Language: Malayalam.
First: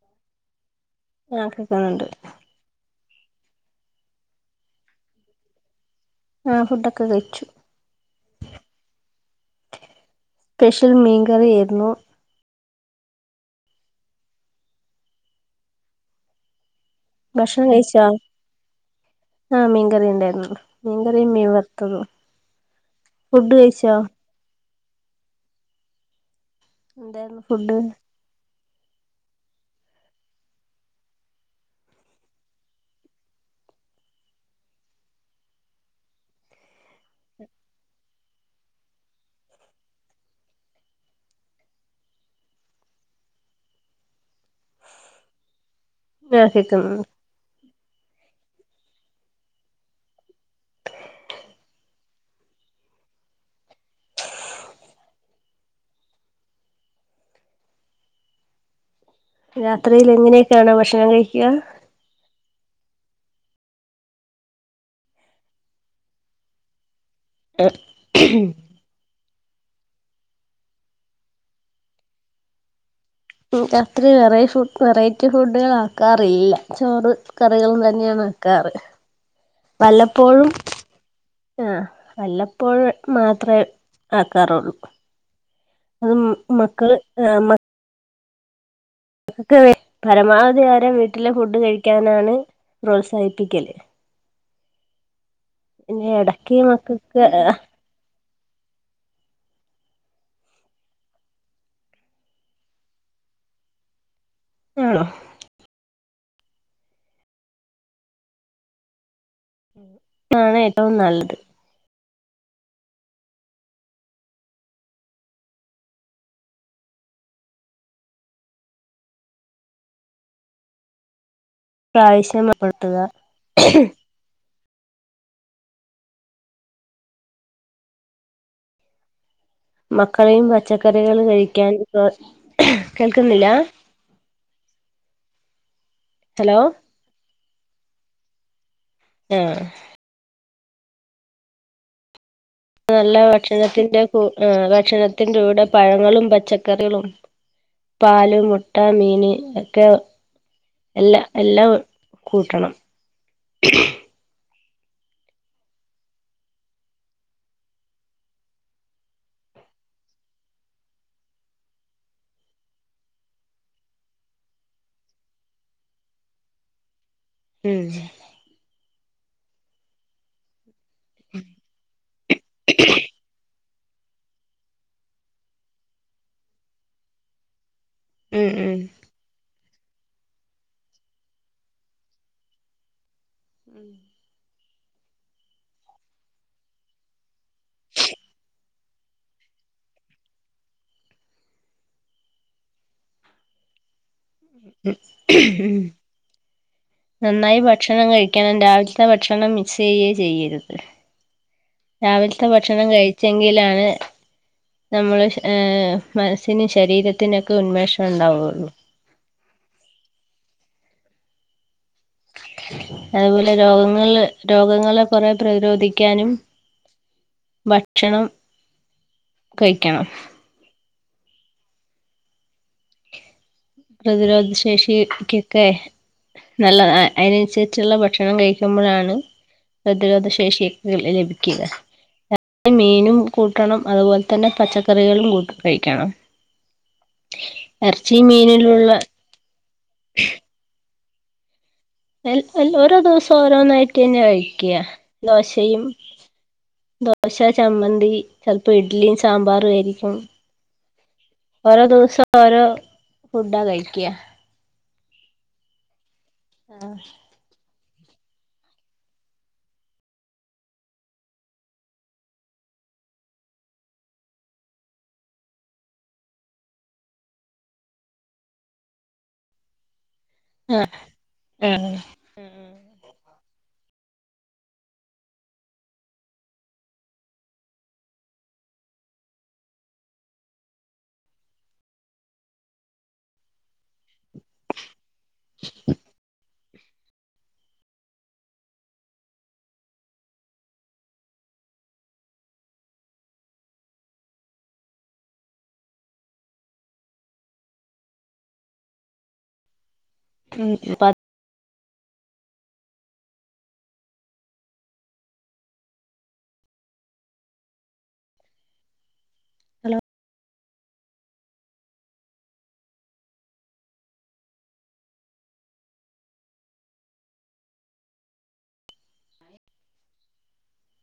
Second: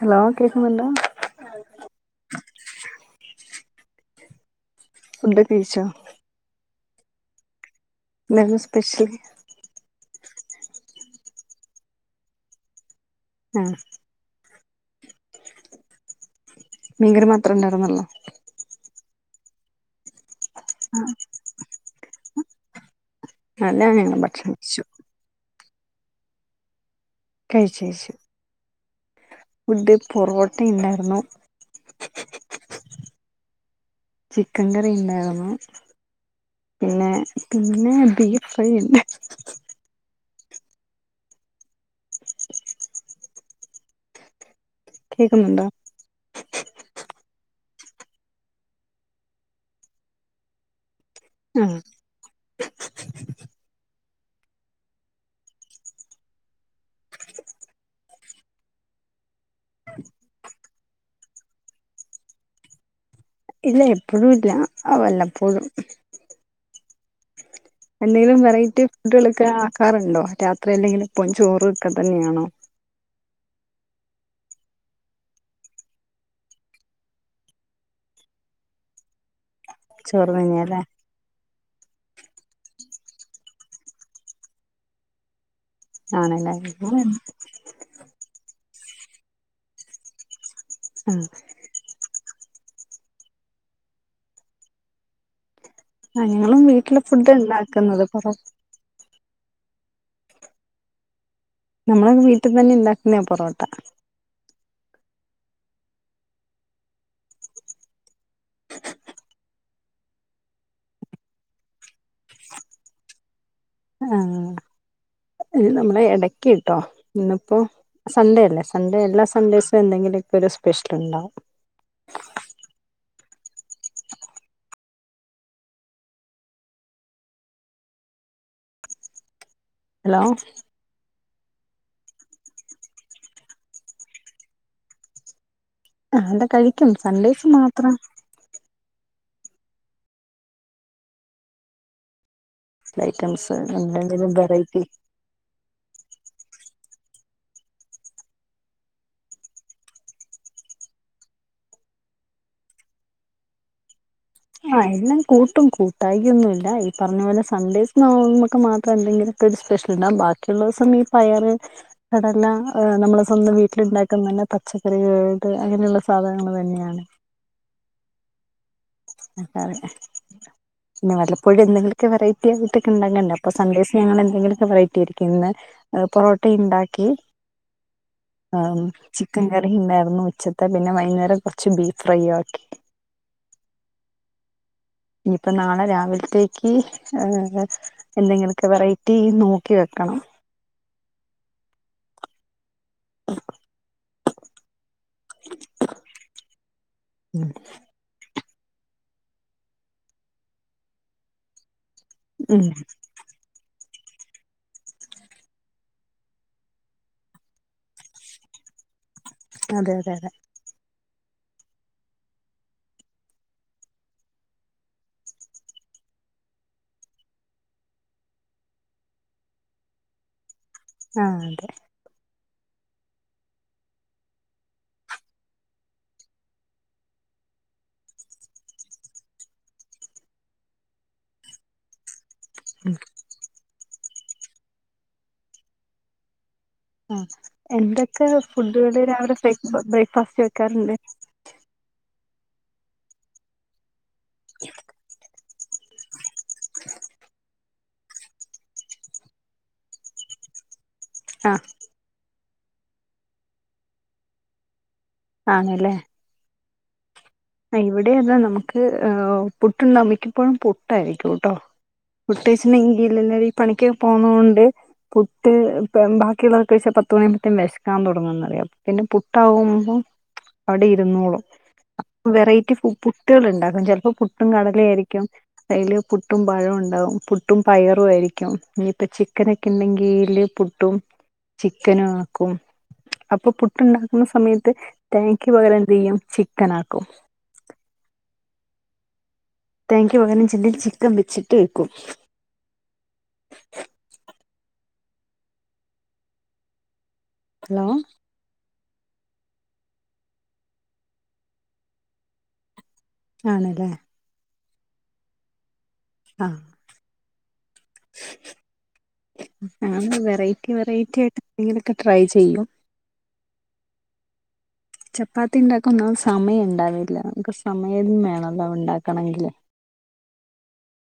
ഹലോ കേക്കുന്നുണ്ടോ? ആഹ് കേക്ക്ണ് ണ്ട്. ഫുഡൊക്കെ കഴിച്ചോ? ആഹ് ഫുഡൊക്കെ കഴിച്ചു. എന്തായിരുന്നു സ്പെഷ്യല്? സ്പെഷ്യൽ മീൻ കറിയേര്ന്നു. ആഹ്. മീൻകറി മാത്രം ഭക്ഷണം കഴിച്ചോ ഉണ്ടായിരുന്നല്ലോ ആഹ് മീൻകറിണ്ടായിരുന്നു മീൻകറിയും മീൻ വർ ത്തതും. അല്ല ഞങ്ങളും ഭക്ഷണം കഴിച്ചു. എന്തായിര്ന്നു. കഴിച്ചേച്ച്. ഫുഡ് പൊറോട്ട ഇണ്ടായിര്ന്നു. ചിക്കൻ കറി ഇണ്ടായിര്ന്നു. പിന്നെ പിന്നെ ബീഫ് ഫ്രൈ ഇണ്ടായി കേക്കുന്നുണ്ടോ? ആഹ് കേക്ക ഉം. രാത്രിൽ ഇങ്ങനെയൊക്കെയാണോ ഭക്ഷണം കഴിക്കുക? ഇല്ല എപ്പഴും ഇല്ല അഹ് വല്ലപ്പോഴും. എന്തെങ്കിലും വെറൈറ്റി ഫുഡുകൾക്കെ ആക്കാറുണ്ടോ രാത്രി അല്ലെങ്കില് ഇപ്പം ചോറ് ഒക്കെ തന്നെയാണോ? ഉം രാത്രി വെറൈ ഫു വെറൈറ്റി ഫുഡുകൾ ആക്കാറില്ല ചോറ് കറികളും തന്നെയാണ്.. ക്കാറ് ചോറ് വല്ലപ്പോഴും. തന്നെയല്ലേ ആഹ് വല്ലപ്പോഴ് മാത്രേ ആക്കാറുള്ളൂ. അത് ആണല്ലേ മക്കൾ ഞങ്ങൾ ഹെ മക്ക ക്ക് വേ പരമാവധി ആരം ആ വീട്ടിലെ ഫുഡ് കഴിക്കാനാണ് പ്രോത്സാഹിപ്പിക്കല്. പിന്നെ ആഹ് ഇടക്ക് ഞങ്ങളും വീട്ടില് മക്കൾക്ക് ഫുഡ്ണ്ടാക്കുന്നത് പ്പ നമ്മള വീട്ടിൽ തന്നെ ഇണ്ടാക്ക്ന്ന പൊറോട്ട. ആണോ. താണ് ഏറ്റവും നല്ലത്. ആഹ് ഇ നമ്മളെ എടക്കൃട്ടോ ഇന്നിപ്പോ. സൺഡേ അല്ലേ സൺഡേ എല്ലാ സൺഡേയ്സും എന്തെങ്കിലുക്കെ ഒരു സ്പെഷ്യൽ ഇണ്ടാവും. പ്രാവശ്യമപ്പെട്ത്തുക. [inaudible] ഹലോ മക്കളെയും പച്ചക്കറികൾ കഴിക്കാൻ കേൾക്കുന്നില്ല? ആഹ് ട ഹലോ കഴിക്കും സൺഡേസ് മാത്രം. ആഹ്. നല്ല ഐറ്റംസ് ഭക്ഷണത്തിന്റെ കു എന്തെങ്കിലും ആഹ് വെറൈറ്റി ഭക്ഷണത്തിന്റെ കൂടെ പഴങ്ങളും പച്ചക്കറികളും. പാല് മുട്ട മീന് ഒക്കെ. എല്ലാ എല്ലാം കൂട്ടണം. ആഹ് എല്ലാം കൂട്ടും കൂട്ടായി ഒന്നുല്ല ഈ പറ്ഞ്ഞ പോലെ സണ്‍ഡേസ് നോമ്പൊക്കെ മാത്രം എന്തെങ്കിലും. ഒരു സ്പെഷ്യൽണ്ടാവും ബാക്കിയുള്ളസം ഈ പ്പയാറ്. അടെല്ലാം നമ്മള് സ്വന്തം വീട്ടിലുണ്ടാക്കുന്ന തന്നെ പച്ചക്കറികൾട്ട് അങ്ങനെയുള്ള സാധനങ്ങൾ തന്നെയാണ്. മ്. അങ്ങനെ പിന്നെ വല്ലപ്പോഴും എന്തെങ്കിലൊക്കെ വെറൈറ്റി ആയിട്ടൊക്കെ ഉണ്ടാകണ്ടേ. അപ്പൊ സന്ദേസ് ഞങ്ങൾ എന്തെങ്കിലുമൊക്കെ വെറൈറ്റി ആയിരിക്കും ഇന്ന് പൊറോട്ട ഉണ്ടാക്കി.. ഉം ആഹ ഉം ച്ചി ചിക്കൻ കറി ഉണ്ടായിരുന്നു ഉച്ചത്തെ പിന്നെ വൈകുന്നേരം കുറച്ച് ബീഫ് ഫ്രൈ ആക്കി. ഉം ഇയിപ്പ നാളെ രാവിലത്തേക്ക് ഏഹ.. എന്തെങ്കിലൊക്കെ വെറൈറ്റി നോക്കി വെക്കണം. [inaudible] മ് നന്നായി ഭക്ഷണം കഴിക്ക രാവിലത്തെ ഭക്ഷണം മിക്സ് ചെയ്യെ ചെയ്യരുത് രാവിലത്തെ ഉം ഭക്ഷണം കഴി ചെങ്കിയിലാണ്.. നമ്മള് ഹെ മനസ്സിനും ശരീരത്തിനൊക്കെ ഉന്മേഷം ഉണ്ടാവയുള്ളൂ. അതെ അതെ അതെ അതുപോലെ രോഗങ്ങള് രോഗങ്ങളെ കുറെ പ്രതിരോധിക്കാനും.. ഭക്ഷണം കഴിക്കണം. ആഹ് അതെ പ്രതിരോധ ശേഷിക്കൊക്കെ നല്ലതാ അതിനനുസരിച്ചുള്ള ഭക്ഷണം കഴിക്കുമ്പോഴാണ്.. പ്രതിരോധ ശേഷിക് ലഭിക്കുകായില മീനും കൂട്ടണം അതുപോലെതന്നെ പച്ചക്കറികളും കു കഴിക്കണം. ആ ഇറച്ചി എന്തൊക്കെ മീനിലുള്ള ഫുഡുകള് രാവിലെ ബ്രേക്ക്ഫാസ്റ്റ് വെക്കാറുണ്ട്? ഓരോ ദിവസം ഓരോ നായിട്ട ന്നെ കഴികാ ദോശയും ദോശ ചമ്മന്തി ചെലപ്പോ ഇഡ്ലിയും സാമ്പാറും ആയിരിക്കും ആഹ് ഓരോ ദിവസം ഓരോ ഫുഡാ കഴിക്കാ ആണല്ലേ ആഹ് ആ ഇവിടെ അതാ നമുക്ക് അഹ് പുട്ട് നമിക്കിപ്പോഴും പുട്ടാ യിരിക്കും ട്ടോ കുട്ടേഛനെങ്ക [unintelligible] എല്ലാ എല്ലരും ഈ പണിക്ക് പോന്നോണ്ട് പുട്ട് ബാക്കിയുള്ളതോക്കെെച്ച പത്ത് മണിയുമ്പത്തേും വിശക്കാൻ തുടങ്ങന്നറിയാം പിന്നെ പുട്ടാവുമ്പോം [inaudible] ആഹ് ആഹ് വെറൈറ്റി ഫു പുട്ടുകൾ ഉണ്ടാക്കും ചിലപ്പോ പുട്ടും കടലായായിരിക്കും അയില് പുട്ടും പഴം ഉണ്ടാവും പുട്ടും പയറുമായിരിക്കും ഇനിപ്പം ചിക്കനൊക്കെ ഇണ്ടെങ്കില് പു പുട്ടും ചിക്കനും ആക്കും അപ്പൊ പു പുട്ട് ഇണ്ടാക്കുന്ന സമയത്ത് തേങ ക്ക് പകരം എന്തയും ചിക്കൻ ആക്കും തേങ്ങയ്ക്ക് പകരം ചെന്ത ചിക്കൻ വെച്ചിട്ട് വെക്കും ഹലോ ഉം പ ആണ് ലെ ആഹ് ഉം ഞൻ വെറൈറ്റി വെറൈറ്റി ആയിട്ട് എന്തെങ്കിലൊക്കെ ട്രൈ ചെയ്യും ചപ്പാത്തി ഇണ്ടാക്ക ഒന്നാമത് സമയം ഇണ്ടാവില്ല നമുക്ക് സമയം വേണല്ലോ ഇണ്ടാക്കണെങ്കില്